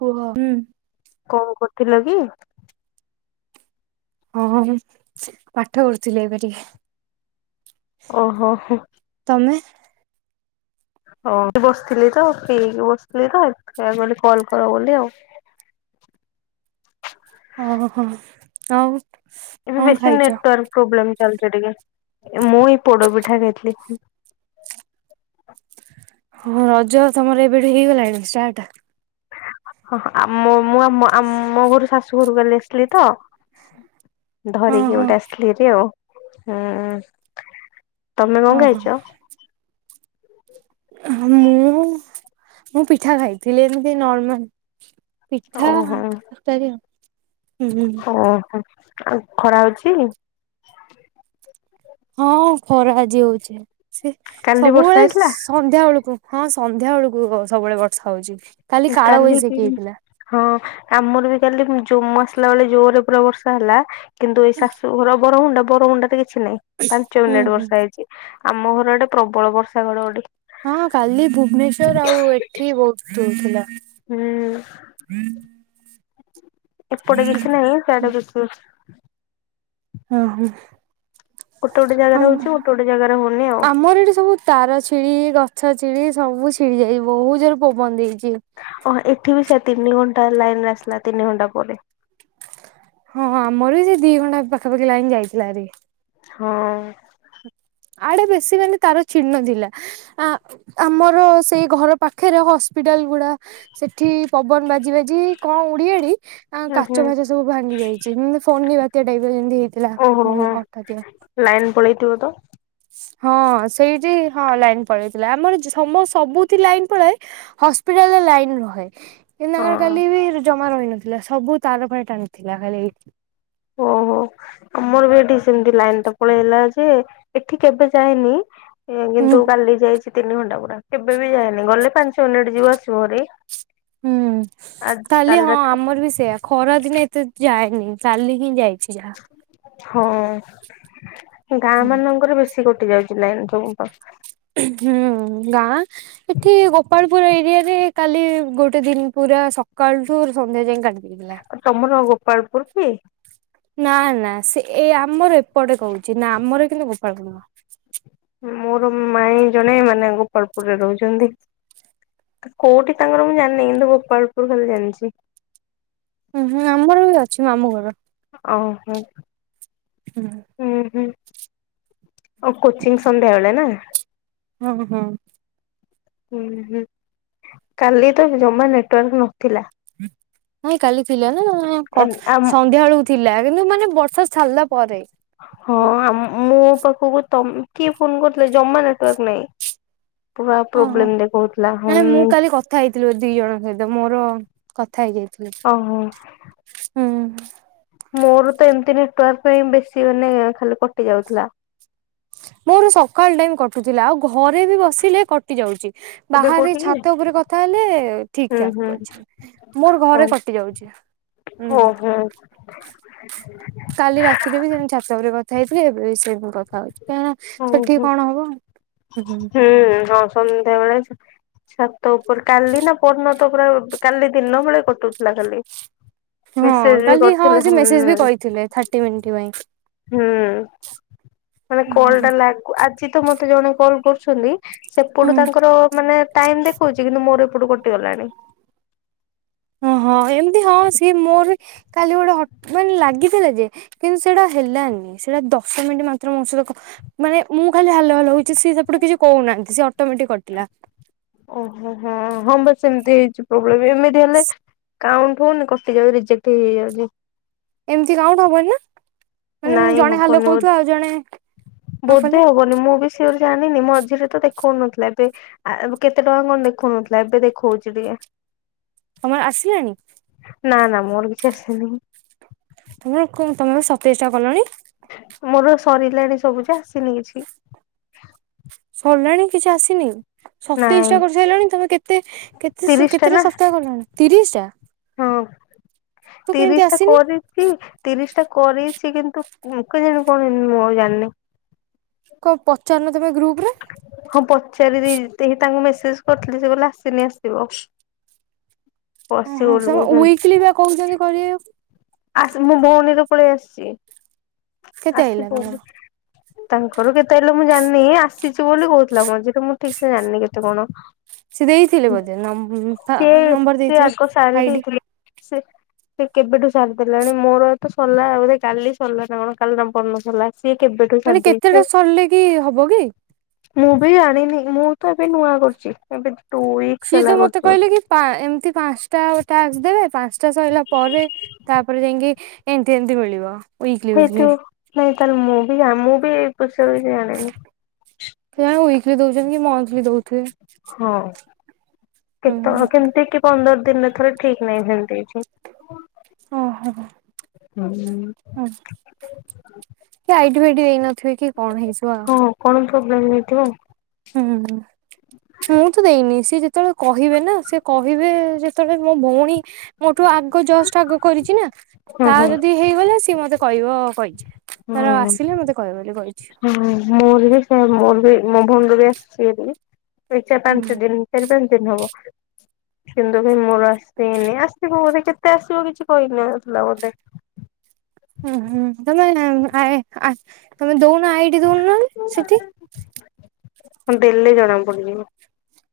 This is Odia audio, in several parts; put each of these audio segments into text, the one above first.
କୁହ। କଣ କରୁଥିଲ କି? ହଁ-ହଁ ହୁଁ ପାଠ ପଢୁଥିଲି ଏବେ ଟିକେ। ଓହୋଃ ହୋ। ତମେ? ହଁ ବସିଥିଲି ତ ଫ୍ରି ହେଇକି ବସିଥିଲି ତ, ସେଇଆ କହିଲି କଲ କର ବୋଲି ଆଉ। ହଁ-ହଁ ଆଉ? ଏବେ କଣ ବେଶୀ ଖାଇଛ? ନେଟୱାର୍କ ପ୍ରୋବ୍ଲେମ ଚାଲିଚି ଟିକେ, ମୁଁ ଏ ପୋଡପିଠା ଖାଉଥିଲି। ହଁ ରଜ ତମର ଏବେଠୁ ହେଇଗଲାଣି ଷ୍ଟାର୍ଟ? ହଁ ଆମ ମୋ ମୋ ମୁଁ ଆମ ଘରୁ ଶାଶୁ ଘରୁ କାଲି ଆସିଲି ତ। ହଁ ଧରିକି ହଁ ଗୋଟେ ଆସିଥିଲିହେରି ଆଉ ହୁଁ ତମେ କଣ ହଁ ଖାଇଚ? ମୁଁ ମୁଁ ପିଠା ଖାଇଥିଲି ଏମିତି ନର୍ମାଲ। ପିଠା ଓହୋ ତରକାରୀ ଆଉ। ଓହୋଃ ଆଉ ଖରା ହଉଛି? ହଁ ଖରା ଆଜି ହଉଛି, ସେ କାଲି ବର୍ଷା ସବୁବେଳେ ସ୍ ହେଇଥିଲା? ସନ୍ଧ୍ୟା ବେଳକୁ, ହଁ ସନ୍ଧ୍ୟା ବେଳକୁ ସବୁବେଳେ ବର୍ଷା ହଉଛି, କାଲି କାଳ ବୈଶାଖୀ ହେଇଥିଲା। ହଁ ଆମର ବି କାଲି ଯୋଉ ମୁଁ ଆସିଲା ବେଳେ ଜୋରରେ ପୁରା ବର୍ଷା ହେଲା। କିନ୍ତୁ ଏଇ ଶାଶୁଘର ବରମୁଣ୍ଡା, ବରମୁଣ୍ଡାଠି କିଛି ନାଇଁ ପାଞ୍ଚ ହୁଁ ମିନିଟ୍ ହୁଁ ବର୍ଷା ହେଇଛି। ଆମ ଘରଆଡେ ପ୍ରବଳ ବର୍ଷା ଘଡ଼ଘଡ଼ି। ହଁ କାଲି ଭୁବନେଶ୍ୱର ଆଉ ଏଠି ବହୁତ ଦୋଉଥିଲା। ହୁଁ। ଏପଟେ କିଛି ନାହିଁ ସେଆଡେ ବେଶୀ। ହୁଁ-ହୁଁ ଗୋଟେ ଗୋଟେ ଜାଗାରେ ଆମ୍ ହଉଛି ଗୋଟେ ଗୋଟେ ଜାଗାରେ ହଉନି ଆଉ। ଆମର ଏଠି ସବୁ ତାର ଛିଡି ଗଛ ଛିଡି ସବୁ ଛିଡି ଯାଇ, ବହୁତ ଜୋରରେ ପବନ ଦେଇଛି। ଓହୋଃ ଏଠି ବି ସେଇଆ ତିନି ଘଣ୍ଟା ଲାଇନରେ ଆସିଲା ତିନି ଘଣ୍ଟା ପରେ। ହଁ ଆମର ବି ସେ ଦି ଘଣ୍ଟା ପାଖାପାଖି ଲାଇନ ଯାଇଥିଲା ହେରି। ହଁ। ଆଡେ ବେଶୀ ମାନେ ତାର ଛିଡି ନଥିଲା। ଆ ଆମର ସେଇ ଘର ପାଖରେ ହସ୍ପିଟାଲ ଗୁଡା। ସେଠି ପବନ ବାଜି ବାଜି କଣ ଉଡିଆଡି ଆ ହୁଁ ହୁଁ କାଚ ଫାଚ ସବୁ ଭାଙ୍ଗି ଯାଇଛି, ଯେମିତି ଫୋନି ବାତ୍ୟା ଟାଇମରେ ଯେମିତି ହେଇଥିଲା। [unintelligible] ଲାଇନ୍ ପଳେଇଥିବ ତ। ହଁ ସେଇଠି ହଁ ଲାଇନ ପଳେଇଥିଲା ଆମର ସମ ସବୁଥି ଲାଇନ ପଳାଏ ହସ୍ପିଟାଲରେ ଲାଇନ ରହେ। ଏର ହଁ। କାଲି ବି ଜମା ରହିନଥିଲା ସବୁ ତାର ପା ଟାଣିଥିଲା ଖାଲି ଓହୋ ଆମର ବି ଏଠି ସେମତି ଲାଇନ ତ ପଳେଇଲା ଯେ ଏଠି କେବେ ଯାଏନି। ହୁଁ କିନ୍ତୁ କାଲି ଯାଇଛି ତିନି ଘଣ୍ଟା ପୁରା କେବେ ବି ଯାଏନି ଗଲେ ପାଞ୍ଚ ମିନିଟ ଯିବ ଆସିବ ହେରି। ହୁଁ କାଲି ହଁ ଆମର ବି ସେୟା। ଖରା ଦିନେ ଏତେ ଯାଏନି କଲି ହିଁ ଯାଇଛି ଯାହା। ହଁ ଗାଁ ମାନଙ୍କରେ ବେଶୀ କଟି ଯାଉଛି ଲାଇନ ସବୁ। ହୁଁ ଗାଁ। ଏଠି ଗୋପାଳପୁର ଏରିଆରେ କାଲି ଗୋଟେ ଦିନ ପୁରା ସକାଳଠୁ ସନ୍ଧ୍ୟା ଯାଏଁ କା [unintelligible] ତମର ଗୋପାଳପୁର କି? ନା ନା ସେ ଏଇ ଆମର ଏପଟେ କହୁଛି ନା ଆମର କିନ୍ତୁ ଗୋପାଳପୁର ନୁହଁ। ମୋର ମାଇଁ ଜଣେ ମାନେ ଗୋପାଳପୁରରେ ରହୁଛନ୍ତି। କୋଉଠି ତାଙ୍କର ମୁଁ ଜାଣିନି କିନ୍ତୁ ଗୋପାଳପୁର ଖାଲି ଜାଣିଛି। ହୁଁ ହୁଁ ଆମର ବି ଅଛି ମାମୁ ଘର। ଓହୋ ହୁଁ ହୁଁ ହୁଁ ଆଉ କୋଚିଂ ସନ୍ଧ୍ୟାବେଳେ ନା। ହଁ ହଁ ଉଁ ହୁଁ କାଲି ତ ଜମା ନେଟୱାର୍କ ନଥିଲା। ନାଇଁ କାଲି ଥିଲା ନା ଆମ ସନ୍ଧ୍ୟାବେଳୁ ଥିଲା କିନ୍ତୁ ମାନେ ବର୍ଷା ଛାରିଲା ପରେ। ହଁ ମୋ ପାଖକୁ ତ କିଏ ଫୋନ କରୁଥିଲେ ଜମା ନେଟୱାର୍କ ନାଇଁ। ପୁରା ପ୍ରୋବ୍ଲେମ ଦେଖଉଥିଲା। ହଁ ନାଇଁ ମୁଁ କାଲି କଥା ହେଇଥିଲ ଦି ଜଣଙ୍କ ସହିତ ମୋର କଥା ହେଇଯାଇଥିଲ। ଓହୋ। ହୁଁ ମୋର ତ ଏମିତି ନେଟୱାର୍କ ପାଇଁ ବେଶୀ ମାନେ ଖାଲି କଟି ଯାଉଥିଲା। ମୋର ସକାଳ ଟାଇମ କଟୁଥିଲା ଆଉ ଘରେ ବି ବସିଲେ କଟି ଯାଉଛି। ଏବେ ବାହାରେ କୋଉଠି କି ଛାତ ଉପରେ କଥା ହେଲେ ଠିକ ହୁଁ ଠାକ୍ ହୁଁ କରିଛ। ମୋର ହଁ ଘରେ କଟି ଯାଉଛି। ହୁଁ ଓହୋ କାଲି ରାତିରେ ବି ସେମିତି ଛାତ ଉପରେ କଥା ହେଇଥିଲି। ଏବେ ସେମିତି କଥା ହଉଛି। କାଁ ସେଠିକି ଓହୋ। କଣ ହବ। ସନ୍ଧ୍ୟାବେଳେ ଛାତ ଉପରେ କାଲି ନା ପର୍ଣତ ପୁରା କାଲି ଦିନ ବେଳେ କଟୁଥିଲା କାଲି। ହଁ କାଲି ହଁ ସେ ମେସେଜ ବି କହିଥିଲେ ଥାର୍ଟି ମିନିଟ ପାଇଁ। ହୁଁ। କଲ୍ ଟା ଲାଗୁ ଆଜି ତ ମତେ ଜଣେ କଲ୍ କରୁଛନ୍ତି ସେପଟୁ ହୁଁ ତାଙ୍କର ମାନେ ଟାଇମ୍ ଦେଖଉଛି କିନ୍ତୁ ମୋର ଏପଟୁ କଟିଗଲାଣି ହଁ ହଁ ଏମିତି ହଁ ସିଏ ମୋର କାଲି ଗୋଟେ ହଟ ମାନେ ଲାଗିଥିଲା ଯେ? କିନ୍ତୁ ସେଟା ହେଲାନି ସେଇଟା ଦଶ ମିନିଟ୍ ମାତ୍ର ମୋ ସହିତ କ ମାନେ ମୁଁ ଖାଲି ହ୍ୟାଲୋ ହ୍ଯାଲୋ ହଉଛି। ଜେ ସିଏ ସେପଟୁ କିଛି କହୁନାହାନ୍ତି ସି ଅଟୋମେଟିକ୍ କଟିଲା। ଓହୋ ହୋ ହଁ ବା ସେମିତି ହେଇଛି। [unintelligible] ଏମିତି ହେଲେ କାଉଣ୍ଟ ହଉନି କଟିଯାଉ ରିଜେକ୍ଟ ହେଇ ହେଇ ଯାଉଚି। ଏମିତି କାଉଣ୍ଟ ହବନି ନା। ମାନେ ମୁଁ ନାଇଁ ଜଣେ ହାଲୋ ହବନି କହୁଥିବ ବୋଧେ ଆଉ ଜଣେ ନ ବୋଧେ କଲେ ହବନି ମୁଁ ବି ସିଓର ଜାଣିନି ମଝିରେ ତ ଦେଖଉନଥିଲା ଏବେ ଆ କେତେ ଟଙ୍କା କଣ ଦେଖଉନଥିଲା ଏବେ ଦେଖଉଚି ଟିକେ। ତମର ଆସିଲେଣି? ନା ନା ମୋର କିଛି ଆସିନି। ତମେ କଣ ତମେ ପା ସତେଇଶି ଟା କଲଣି। ମୋର ସରିଲାଣି ସବୁଯା ଆସିନି କିଛି। ସରିଲାଣି କିଛି ଆସିନି? ସତେଇଶ ନାଇଁ ଟା କରିସାଇଲଣି ତମେ କେତେ କେତେ ତିରିଶ ଟା କେତେଟା ନା ସପ୍ତାହ କଲଣି? ତିରିଶ ଟା। ହଁ ତୁ କେମିତି ତିରିଶ ଟା ଆସିନି କରିଚି। ତିରିଶ ଟା କରିଚି କିନ୍ତୁ କେ ଜାଣି କଣ ମୁଁ ଆଉ ଜାଣିନି। କଣ ପଚାରୁନ ତମେ ଗ୍ରୁପ୍ ରେ? ହଁ ପଚାରିଦେଇ [unintelligible] ତାଙ୍କୁ ମେସେଜ୍ କରିଥିଲି ସେ କହିଲା ଆସିନି ଆସିବ। ଆସିବ ଓହୋ ବୋଲି [unintelligible] କହୁଛନ୍ତି। ୱିକ୍ଲି ପା କହୁଛନ୍ତି କରିବାକୁ। ଆ ମୋ ଭଉଣୀର ପଳେଇ ଆସିଚି କେତେ ଆଇଲା ଆସିବ ତମର ତାଙ୍କର କେତେ ହେଲେ ମୁଁ ଜାଣିନି ଆସିଚି ବୋଲି କଉଥିଲା ମଝିରେ ମୁଁ ଠିକ୍ ସେ ଜାଣିନି କେତେ କଣ? ସିଏ ଦେଇଥିଲେ ବୋଧେ ନଂ ଫା ସିଏ ନମ୍ବର ଦେଇଥିବେ ଆଇଡି। ସିଏ ସିଏ କେବେଠୁ ସାରିଦେଲାଣି ମୋର ତ ସରିଲା ବୋଧେ କାଲି ସରିଲା। [unintelligible] ସରିଲା ସିଏ କେବେଠୁ ମାନେ କେତେଟା ସାରିଦେଇଚି ଆଉ। ସରିଲେ କି ହବ କି? ମୁଁ ବି ଜାଣିନି ମୁଁ ତ ଏବେ ନୂଆ କରୁଚି। ଏବେ ଟୁ ୱି ସିଏ ତ ମତେ କଇଲେ କି ପା ଏମିତି ପାନସ୍ ଟା ଟାକ୍ସ ଦେବେ ପାନସ୍ ଟା ସରିଲା ପରେ ତାପରେ ଯାଇଁକି ଏମିତି ଏମିତି ମିଳିବ। Weekly weekly. ହେଇଥିବ ନାଇଁ ତାହେଲେ ମୁଁ ବି ଜା ମୁଁ ବି ଏ [unintelligible] ଜାଣିନି। [unintelligible] ୱିକ୍ଲି ଦଉଚନ୍ତି କି ମନ୍ଥଲି ଦଉଥୁବେ। ହଁ କେତଳ ହୁଁ କେମିତି କି ପନ୍ଦର ଦିନିରେ ଥରେ ଠିକ୍ ନାହିଁ ସେମିତି କିଛି। ଓହୋ। ହୁଁ। ହୁଁ କି ଆଇଡି ଫାଇଡି ହେଇନଥିବ କି କଣ ହେଇଥିବ ହଁ ଆଉ। କଣ ପ୍ରୋବ୍ଲେମ୍ ହେଇଥିବ। ହୁଁ। ମୁଁ ତ ଦେଇନି ସିଏ ଯେତବେଳେ କହିବେ ନା ସିଏ କହିବେ ଯେତବେଳେ ମୋ ଭଉଣୀ ମୋଠୁ ଆଗ ଜଷ୍ଟ୍ ଆଗ କରିଚି ନା ହଁ ତା ହଁ ଯଦି ହେଇଗଲା ସିଏ ମତେ କଇବ କଇଚି। ହଁ। ହୁଁ ମୋର ବି ସେଇଆ ମୋର ବି ମୋ ଭଉଣୀର ବି ଆସିଛି ଏବେ ବି ଏଇ ଚାରି ପାଞ୍ଚ ହୁଁ। ଦିନି ଚାରି ପାଞ୍ଚ ଦିନ ହବ। [unintelligible] ମୋର ଆସିନି ଆସିବ ବୋଧେ କେତେ ଆସିବ କିଛି କହିନଥିଲା ବୋଧେ। ହୁଁ ହୁଁ ତମେ ଆଏ ଆ ତମେ ଦଉନ ଆଇ ହଁ ଦେଲେ ଜଣା ପଡିଯିବ।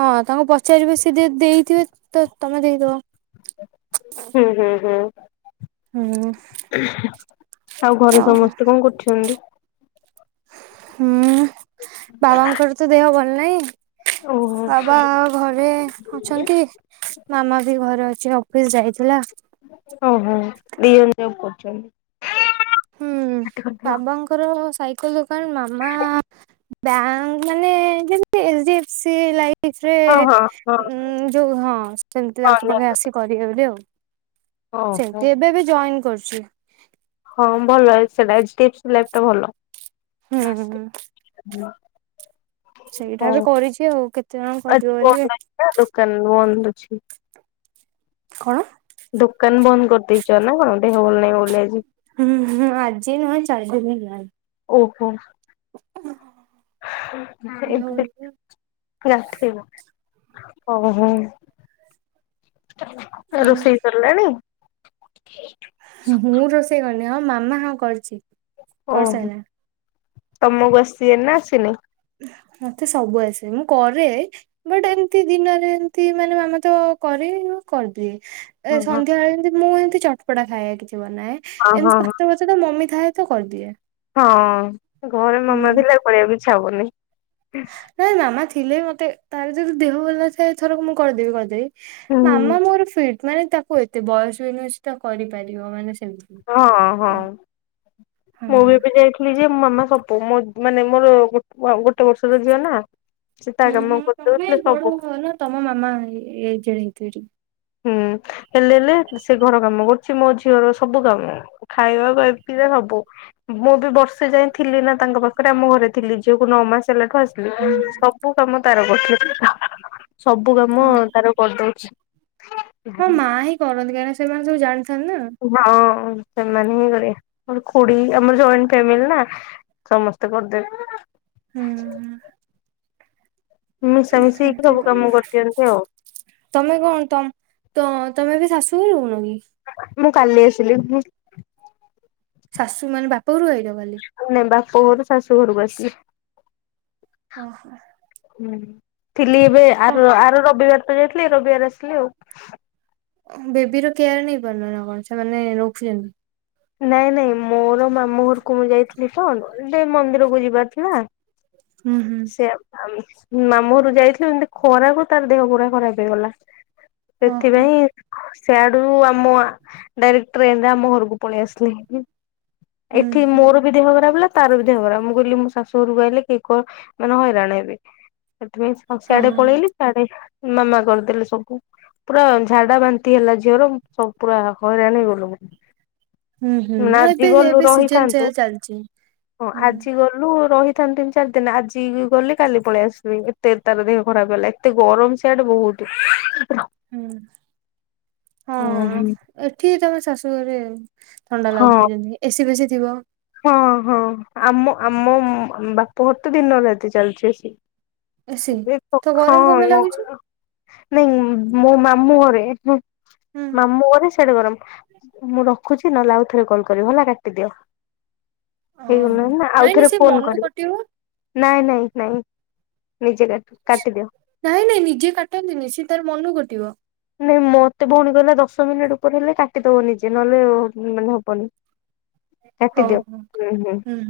ହଁ ତାଙ୍କୁ ପଚାରିବେ ସିଏ ଯଦି ଦେଇଥିବେ ତ ତମେ ଦେଇଦବ। ହୁଁ ହୁଁ ହୁଁ। ହୁଁ। ଆଉ ଘରେ ସମସ୍ତେ କଣ କରୁଛନ୍ତି? ହୁଁ ବାବାଙ୍କର ତ ଦେହ ଭଲ ନାହିଁ। ଓହୋ ବାବା ଘରେ ଅଛନ୍ତି ମାମା ବି ଘରେ ଅଛି। ଅଫିସ ଯାଇଥିଲା। ଓହୋ ବି ଦିଜଣ ଜବ କରୁଛନ୍ତି। ହୁଁ ବାବାଙ୍କର ସାଇ କଲ ଦୋକାନ ମାମା ବ୍ୟାଙ୍କ ମାନେ ଯେମତି ଏଚ ଡି ଏଫ ସି ଲାଇ ଫରେ ହଁ ହଁ ହଁ ଯୋଉ ହଁ ସେମିତି ତାଙ୍କ ହଁ ପାଖେ ଆସି କରିବେ ବୋଲି ଆଉ ଓହୋ ସେନ୍ତି ଏବେ ବି ଜଏନ୍ କରୁଛି। ହଁ ଭଲଟା ଭଲ ଏଚ ଡି ଏଫ ସି ଲାଇଫଟା ଭଲ। ହଁ ହୁଁ ହୁଁ ସେଇଟା ବି କରିଛି ଆଉ କେତେ ଜଣ ଆଜି କରିବ ବନ୍ଦ ବୋଲି? ଅଛି ନା ଦୋକାନ ବନ୍ଦ ଅଛି। କଣ? ଦୋକାନ ବନ୍ଦ କରିଦେଇଛ ନା କଣ ଦେହ ଭଲ ନାହିଁ ବୋଲି ଆଜି। ହୁଁ ହୁଁ ଆଜି ନୁହଁ ଚାରଦିନ ହେଲାଣି। ଓହୋ ଆସିବୁ ହଉ ହଉ। ରୋଷେଇ ସରିଲାଣି। ମୁଁ ରୋଷେଇ କରିନି ହଁ ମାମା ହଁ କରିଛି। ଓହୋ କରିସାରିଲାଣି। ତମକୁ ଆସିଛି ନା ଆସିନି? ମତେ ସବୁ ଆସେ ମୁଁ କରେ ବଟ ଏମତି ଦିନରେ ଏମତି ମାନେ ମାମା ତ କରେ କରିଦିଏ। ଏ ହଁ ହଁ ସନ୍ଧ୍ୟାବେଳେ ଏମତି ମୁଁ ଏମିତି ଚଟପଟା ଖାଇବା କିଛି ବନାଏ ହଁ ଏମିତି ହଁ ଭାତ ଫାତ ସେ ତ ମମି ଥାଏ ତ କରିଦିଏ। ହଁ ଘରେ ହୁଁ ମାମା ଥିଲେ କରିବାକୁ ଇଚ୍ଛା ହବନି। ନାଇଁ ମାମା ଥିଲେ ମତେ ତାର ଯଦି ଦେହ ଭଲ ଥାଏ ଥରକ ମୁଁ କରିଦେବି କରିଦେବି। ହୁଁ ମାମା ମୋର ଫିଟ ମାନେ ତାକୁ ଏତେ ବୟସ ବି ତା କରିପାରିବ ମାନେ ସେମିତି ହଁ ହଁ ତ ହଁ ମୁଁ ଏବେ ଯାଇଥିଲି। ଯେ ମୋ ମାମା ସବୁ ମୋ ମାନେ ମୋର ଗୋଟେ ବର୍ଷର ଝିଅ ନା। ସେ ତା ହୁଁ ହୁଁ କାମ ତମେ କରିଦଉଥିଲେ ବଡ ସବୁ। ନା ତମ ମାମା ଏଯେଡ ହେଇଥିବେ [inaudible] ହୁଁ ହେଲେ ହେଲେ ସେ ଘର କାମ କରୁଛି ମୋ ଝିଅର ସବୁ କାମ ଖାଇବା କରିିରେ ସବୁ ମୁଁ ବି ବର୍ଷେ ଯାଏ ଥିଲି ନା ତାଙ୍କ ପାଖରେ ଆମ ଘରେ ଥିଲି ଝିଅକୁ ନଅ ମାସ ହେଲାଠୁ ଆସିଲି। ହୁଁ। ସବୁ କାମ ତାର କର ସବୁ କାମ ଓ ତାର କରିଦଉଛି। ହଁ ମା ହିଁ କରନ୍ତି କାହିଁକିନା ସେମାନେ ସବୁ ଜାଣିଥାନ୍ତି ନା? ହଁ ସେମାନେ ହଁ କରିବେ ଖୁଡି ଆମର ଜଏଣ୍ଟ ଫାମିଲି ନା? ସମସ୍ତେ କରିଦେବେ। ହୁଁ ହୁଁ। ମିଶା ମିଶି ହେଇକି ଏମିତି ସବୁ ଆଉ କାମ କରିଦିଅନ୍ତି ଆଉ ତମେ କଣ ତମ ତ ତମେ ବି ଶାଶୁ ରହୁନ କି? ମୁଁ କାଲି ଆସିଲି। ଶାଶୁ ମାନେ ବାପ ଘରକୁ ଆଇଲ କାଲି। ନାଇଁ ବାପ ଘରୁ ଶାଶୁ ଘରକୁ ଆସିବି। ଓ ହୋ। ହୁଁ ଥିଲି ଏବେ ଆ ଆର ରବିବାର ତ ଯାଇଥିଲି ରବିବାର ଆସିଲି ଆଉ। ବେବି ର କେୟାର ନେଇ ପାରୁନ ନା କଣ ସେମାନେ ରଖୁଚନ୍ତି? ନାଇଁ ନାଇଁ ମୋର ମାମୁଁ ଘରକୁ ମୁଁ ଯାଇଥିଲି ତଣ ଟେ ମନ୍ଦିରକୁ ଯିବାର ଥିଲା। ହୁଁ ହୁଁ। ସେ ଆମ ମାମଁ ଘରୁକୁ ଯାଇଥିଲୁ ଏମିତି ଖରାକୁ ତାର ଦେହ ପୁରା ଖରାପ ହେଇଗଲା। ଓହୋ ସେଥିପାଇଁ ସେଆଡୁ ଆମ ଆ ଡାଇରେକ୍ଟ ଟ୍ରେନ ରେ ଆମ ଘରକୁ ପଳେଇ ଆସିଲି। ହୁଁ ଏଠି ହୁଁ ମୋର ବି ଦେହ ଖରାପ ହେଲା ତାର ବି ଦେହ ଖରାପ ମୁଁ କହିଲି ମୁ ଶାଶୁ ଘରୁକୁ ଆାଇଲେ କେହି କଣ ମାନେ ହଇରାଣ ହେବେ। ସେଥିପାଇଁ ହ ହଁ ସିଆଡେ ପଳେଇଲି ସିଆଡେ ମାମା କରିଦେଲେ ସବୁ। ପୁରା ଝାଡା ବାନ୍ତି ହେଲା ଝିଅର ସବୁ ପୁରା ହଇରାଣ ହେଇଗଲୁ। ହୁଁ ହୁଁ ଆଜି ଏବେ ଗଲୁ ଏବେ ସିଜନ ରହିଥାନ୍ତୁ ସେୟା ଚାଲିଛି। ହଁ ହୁଁ ଆଜି ଗଲ ଉ ରହିଥାନ୍ତି ତିନି ଚାରି ଦିନ ଆଜି ଗଲେ କାଲି ପଳେଇ ଆସିବି ଏତେ ତାର ଦେହ ଖରାପ ହେଲା ଏତେ ଗରମ ସିଆଡେ ବହୁତ। ହୁଁ ହଁ ଓହୋ। ଏଠି ତମେ ଶାଶୁଘରେ ଥଣ୍ଡା ହଁ ଲାଗୁଥିବ ଯେମିତି ଏସିି ବେସିି ଥିବ। ହଁ ହଁ ଆମ ଆମୋ ବାପ ଘର ତେ ଦିନରାତି ଚାଲିଚି ଏ ସି। ଏସି ତ ଗରମ କଣ ପାଇଁ ଲାଗୁଛି [unintelligible] ନାଇଁ ମୋ ମାମୁଁ ଘରେ। ହୁଁ ମାମୁଁ ଘରେ ସିଆଡେ ଗରମ। ମୁଁ ରଖୁଚି ନହେଲେ ଆଉଥରେ କଲ କରିବି ହେଲା କାଟିଦିଅ। ଓହୋ ହେଇଗଲାଣି ନା ନାଇଁ ନାଇଁ ଆଉଥରେ ସେ ଫୋନ ମନକୁ କରିବ। କଟିବ ନାଇଁ ନାଇଁ ନାଇଁ ନିଜେ କାଟ କାଟିଦିଅ। ନାଇଁ ନାଇଁ ନିଜେ କାଟନ୍ତିନି ସେ ତାର ମନକୁ କଟିବ। ନାଇଁ ମତେ ଭଉଣୀ କଲା ଦଶ ମିନିଟ ଉପରେ ହେଲେ କାଟିଦବ ନିଜେ ନହେଲେ ମାନେ ହବନି। ହଉ ହଉ ହୁଁ।